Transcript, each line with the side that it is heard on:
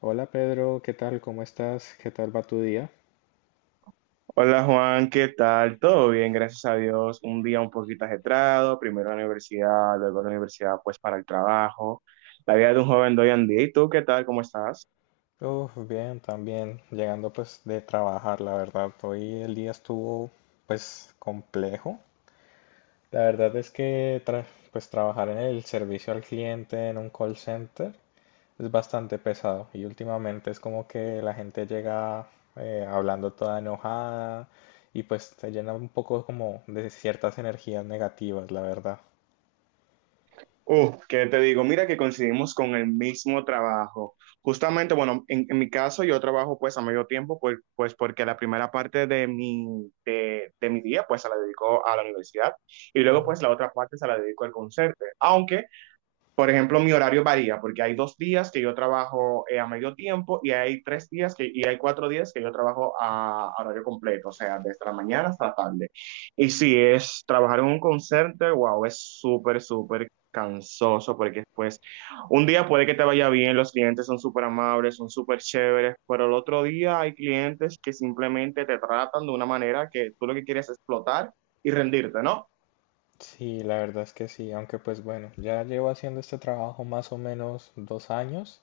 left: Hola Pedro, ¿qué tal? ¿Cómo estás? ¿Qué tal va tu día?
right: Hola Juan, ¿qué tal? Todo bien, gracias a Dios. Un día un poquito ajetreado, primero la universidad, luego la universidad pues para el trabajo. La vida de un joven de hoy en día. ¿Y tú qué tal? ¿Cómo estás?
left: Uf, bien, también llegando pues de trabajar, la verdad. Hoy el día estuvo pues complejo. La verdad es que pues trabajar en el servicio al cliente en un call center es bastante pesado y últimamente es como que la gente llega hablando toda enojada y pues te llena un poco como de ciertas energías negativas, la verdad.
right: ¿Qué te digo? Mira que coincidimos con el mismo trabajo. Justamente, bueno, en mi caso yo trabajo pues a medio tiempo, pues, pues porque la primera parte de mi, de mi día pues se la dedico a la universidad y luego pues la otra parte se la dedico al concierto. Aunque por ejemplo, mi horario varía porque hay dos días que yo trabajo a medio tiempo y hay tres días que, y hay cuatro días que yo trabajo a horario completo, o sea, desde la mañana hasta la tarde. Y si es trabajar en un concierto, wow, es súper, súper cansoso porque pues un día puede que te vaya bien, los clientes son súper amables, son súper chéveres, pero el otro día hay clientes que simplemente te tratan de una manera que tú lo que quieres es explotar y rendirte, ¿no?
left: Sí, la verdad es que sí, aunque pues bueno, ya llevo haciendo este trabajo más o menos 2 años,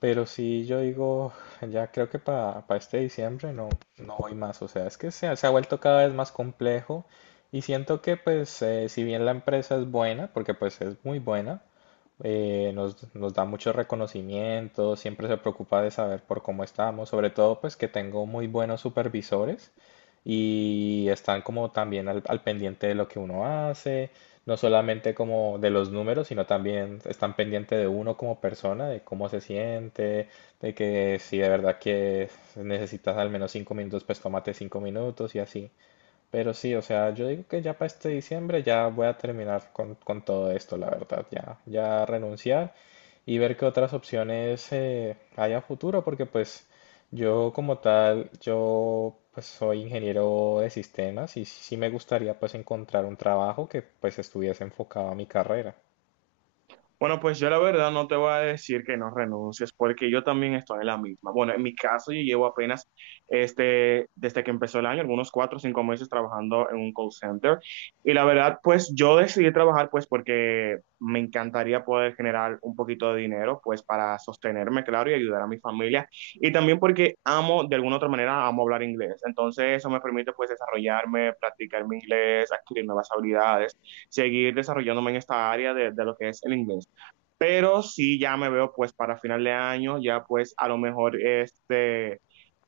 left: pero sí yo digo, ya creo que para este diciembre no, no voy más. O sea, es que se ha vuelto cada vez más complejo y siento que pues si bien la empresa es buena, porque pues es muy buena, nos da mucho reconocimiento, siempre se preocupa de saber por cómo estamos, sobre todo pues que tengo muy buenos supervisores y están como también al pendiente de lo que uno hace, no solamente como de los números, sino también están pendientes de uno como persona, de cómo se siente, de que si de verdad que necesitas al menos 5 minutos, pues tómate 5 minutos y así. Pero sí, o sea, yo digo que ya para este diciembre ya voy a terminar con todo esto, la verdad, ya, ya renunciar y ver qué otras opciones hay a futuro, porque pues yo como tal, yo pues soy ingeniero de sistemas y sí me gustaría pues encontrar un trabajo que pues estuviese enfocado a mi carrera.
right: Bueno, pues yo la verdad no te voy a decir que no renuncies, porque yo también estoy en la misma. Bueno, en mi caso yo llevo apenas, este, desde que empezó el año, algunos cuatro o cinco meses trabajando en un call center. Y la verdad, pues yo decidí trabajar, pues porque me encantaría poder generar un poquito de dinero, pues para sostenerme, claro, y ayudar a mi familia. Y también porque amo, de alguna otra manera, amo hablar inglés. Entonces eso me permite, pues, desarrollarme, practicar mi inglés, adquirir nuevas habilidades, seguir desarrollándome en esta área de lo que es el inglés. Pero sí ya me veo pues para final de año, ya pues a lo mejor este,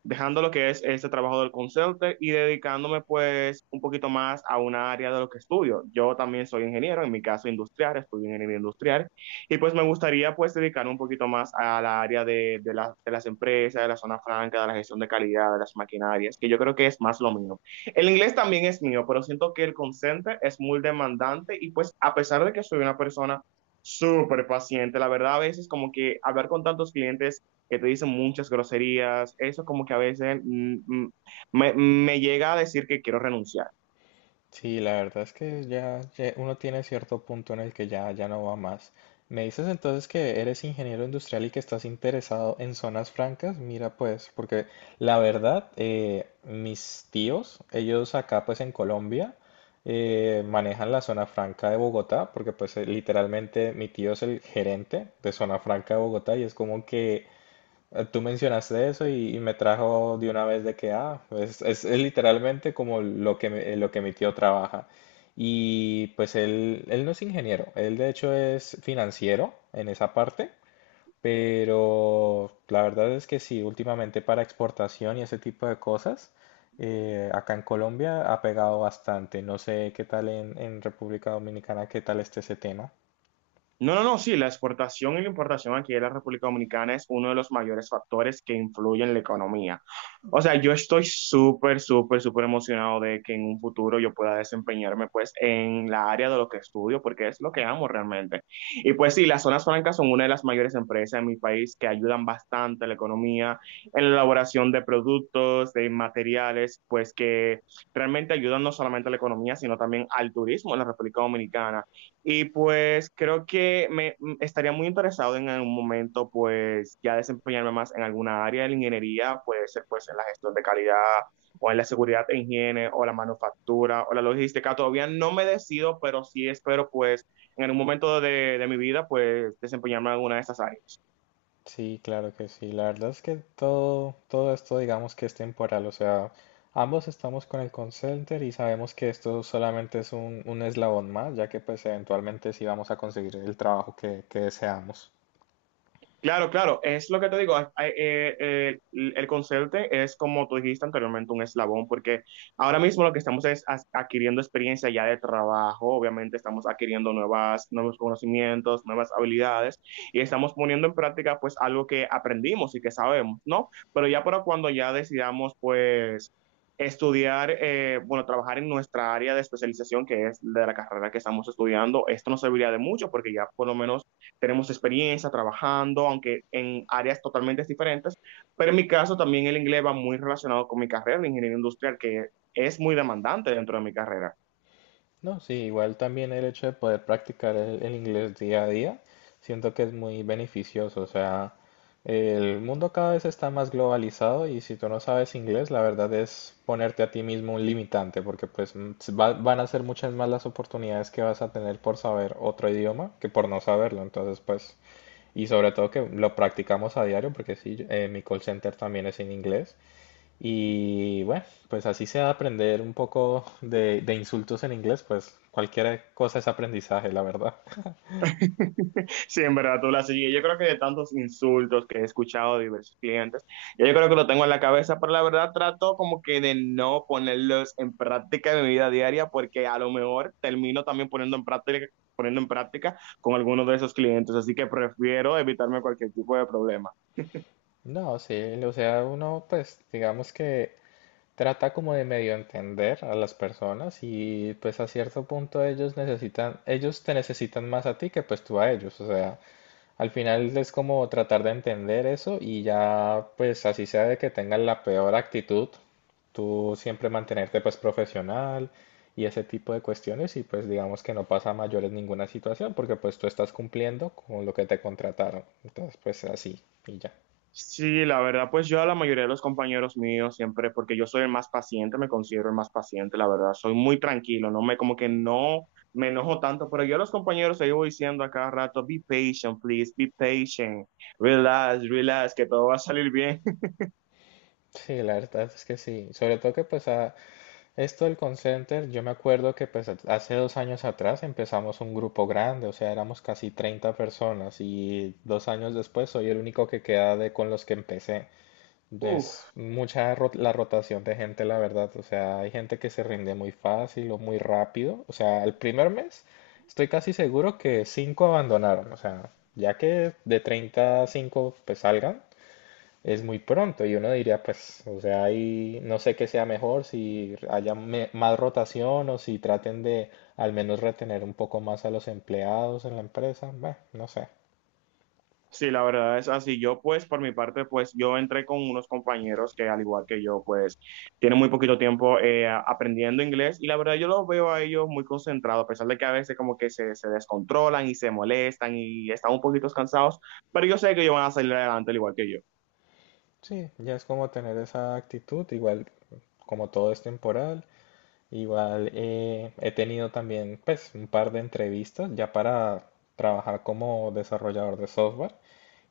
right: dejando lo que es este trabajo del consultor y dedicándome pues un poquito más a una área de lo que estudio. Yo también soy ingeniero, en mi caso industrial, estudio ingeniería industrial y pues me gustaría pues dedicarme un poquito más a la área de, de las empresas, de la zona franca, de la gestión de calidad, de las maquinarias, que yo creo que es más lo mío. El inglés también es mío, pero siento que el consente es muy demandante y pues a pesar de que soy una persona súper paciente, la verdad, a veces como que hablar con tantos clientes que te dicen muchas groserías, eso como que a veces me llega a decir que quiero renunciar.
left: Sí, la verdad es que ya, ya uno tiene cierto punto en el que ya, ya no va más. Me dices entonces que eres ingeniero industrial y que estás interesado en zonas francas. Mira, pues, porque la verdad, mis tíos, ellos acá pues en Colombia, manejan la zona franca de Bogotá, porque pues literalmente mi tío es el gerente de zona franca de Bogotá y es como que Tú mencionaste eso y me trajo de una vez de que, ah, es literalmente como lo que, lo que mi tío trabaja. Y pues él no es ingeniero, él de hecho es financiero en esa parte, pero la verdad es que sí, últimamente para exportación y ese tipo de cosas, acá en Colombia ha pegado bastante. No sé qué tal en República Dominicana, qué tal esté ese tema.
right: No, no, no, sí, la exportación y la importación aquí de la República Dominicana es uno de los mayores factores que influyen en la economía. O sea, yo estoy súper, súper, súper emocionado de que en un futuro yo pueda desempeñarme pues en la área de lo que estudio, porque es lo que amo realmente. Y pues sí, las zonas francas son una de las mayores empresas en mi país que ayudan bastante a la economía, en la elaboración de productos, de materiales, pues que realmente ayudan no solamente a la economía, sino también al turismo en la República Dominicana. Y pues creo que estaría muy interesado en algún momento pues ya desempeñarme más en alguna área de la ingeniería, puede ser pues en la gestión de calidad o en la seguridad e higiene o la manufactura o la logística. Todavía no me decido, pero sí espero pues en algún momento de mi vida pues desempeñarme en alguna de esas áreas.
left: Sí, claro que sí. La verdad es que todo, todo esto digamos que es temporal. O sea, ambos estamos con el call center y sabemos que esto solamente es un eslabón más, ya que pues eventualmente sí vamos a conseguir el trabajo que deseamos.
right: Claro, claro, es lo que te digo, el conserje es como tú dijiste anteriormente, un eslabón, porque ahora mismo lo que estamos es adquiriendo experiencia ya de trabajo, obviamente estamos adquiriendo nuevas, nuevos conocimientos, nuevas habilidades, y estamos poniendo en práctica pues algo que aprendimos y que sabemos, ¿no? Pero ya para cuando ya decidamos pues estudiar, bueno, trabajar en nuestra área de especialización, que es de la carrera que estamos estudiando, esto nos serviría de mucho porque ya por lo menos tenemos experiencia trabajando, aunque en áreas totalmente diferentes, pero en mi caso también el inglés va muy relacionado con mi carrera de ingeniería industrial, que es muy demandante dentro de mi carrera.
left: No, sí, igual también el hecho de poder practicar el inglés día a día, siento que es muy beneficioso. O sea, el mundo cada vez está más globalizado y si tú no sabes inglés, la verdad es ponerte a ti mismo un limitante, porque pues van a ser muchas más las oportunidades que vas a tener por saber otro idioma que por no saberlo. Entonces, pues, y sobre todo que lo practicamos a diario, porque sí, mi call center también es en inglés. Y bueno, pues así sea aprender un poco de insultos en inglés, pues cualquier cosa es aprendizaje, la verdad.
right: Sí, en verdad, tú la sigues. Yo creo que de tantos insultos que he escuchado de diversos clientes, ya yo creo que lo tengo en la cabeza, pero la verdad trato como que de no ponerlos en práctica en mi vida diaria, porque a lo mejor termino también poniendo en práctica con algunos de esos clientes, así que prefiero evitarme cualquier tipo de problema.
left: No, sí, o sea, uno pues digamos que trata como de medio entender a las personas y pues a cierto punto ellos necesitan, ellos te necesitan más a ti que pues tú a ellos. O sea, al final es como tratar de entender eso y ya, pues así sea de que tengan la peor actitud, tú siempre mantenerte pues profesional y ese tipo de cuestiones, y pues digamos que no pasa a mayores ninguna situación porque pues tú estás cumpliendo con lo que te contrataron. Entonces pues así y ya.
right: Sí, la verdad, pues yo a la mayoría de los compañeros míos siempre, porque yo soy el más paciente, me considero el más paciente, la verdad, soy muy tranquilo, no me como que no me enojo tanto, pero yo a los compañeros les voy diciendo a cada rato, be patient, please, be patient, relax, relax, que todo va a salir bien.
left: Sí, la verdad es que sí. Sobre todo que pues esto del Concenter, yo me acuerdo que pues hace 2 años atrás empezamos un grupo grande, o sea, éramos casi 30 personas y 2 años después soy el único que queda de con los que empecé. Es
right: Uf.
left: mucha la rotación de gente, la verdad, o sea, hay gente que se rinde muy fácil o muy rápido. O sea, el primer mes estoy casi seguro que cinco abandonaron. O sea, ya que de 30 a 5 pues salgan, es muy pronto, y uno diría, pues, o sea, ahí no sé qué sea mejor, si haya más rotación o si traten de al menos retener un poco más a los empleados en la empresa. Bah, no sé.
right: Sí, la verdad es así. Yo, pues, por mi parte, pues, yo entré con unos compañeros que, al igual que yo, pues, tienen muy poquito tiempo aprendiendo inglés y la verdad yo los veo a ellos muy concentrados, a pesar de que a veces como que se descontrolan y se molestan y están un poquito cansados, pero yo sé que ellos van a salir adelante al igual que yo.
left: Sí, ya es como tener esa actitud, igual como todo es temporal. Igual he tenido también pues un par de entrevistas ya para trabajar como desarrollador de software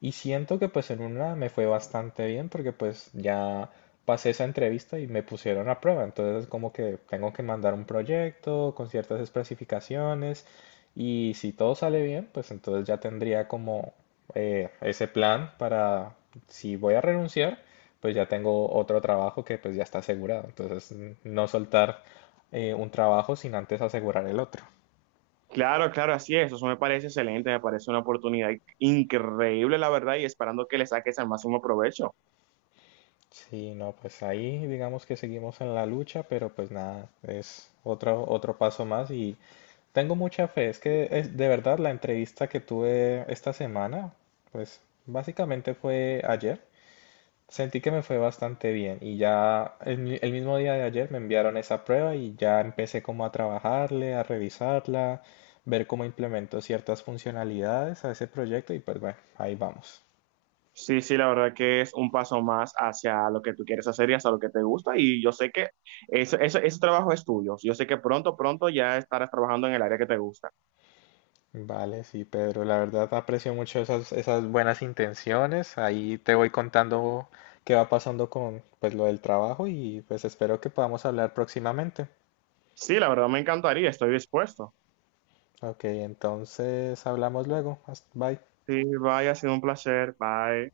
left: y siento que pues en una me fue bastante bien porque pues ya pasé esa entrevista y me pusieron a prueba. Entonces como que tengo que mandar un proyecto con ciertas especificaciones y si todo sale bien pues entonces ya tendría como ese plan para si voy a renunciar, pues ya tengo otro trabajo que pues ya está asegurado. Entonces no soltar un trabajo sin antes asegurar el otro.
right: Claro, claro, así es. Eso me parece excelente, me parece una oportunidad increíble, la verdad, y esperando que le saques al máximo provecho.
left: Sí, no, pues ahí digamos que seguimos en la lucha, pero pues nada, es otro paso más y tengo mucha fe. Es que es, de verdad la entrevista que tuve esta semana, pues básicamente fue ayer, sentí que me fue bastante bien y ya el mismo día de ayer me enviaron esa prueba y ya empecé como a trabajarle, a revisarla, ver cómo implemento ciertas funcionalidades a ese proyecto y pues bueno, ahí vamos.
right: Sí, sí, la verdad que es un paso más hacia lo que tú quieres hacer y hacia lo que te gusta. Y yo sé que ese trabajo es tuyo. Yo sé que pronto, pronto ya estarás trabajando en el área que te gusta.
left: Vale, sí, Pedro. La verdad aprecio mucho esas buenas intenciones. Ahí te voy contando qué va pasando con pues lo del trabajo y pues espero que podamos hablar próximamente.
right: Sí, la verdad me encantaría, estoy dispuesto.
left: Ok, entonces hablamos luego. Bye.
right: Sí, bye, ha sido un placer. Bye.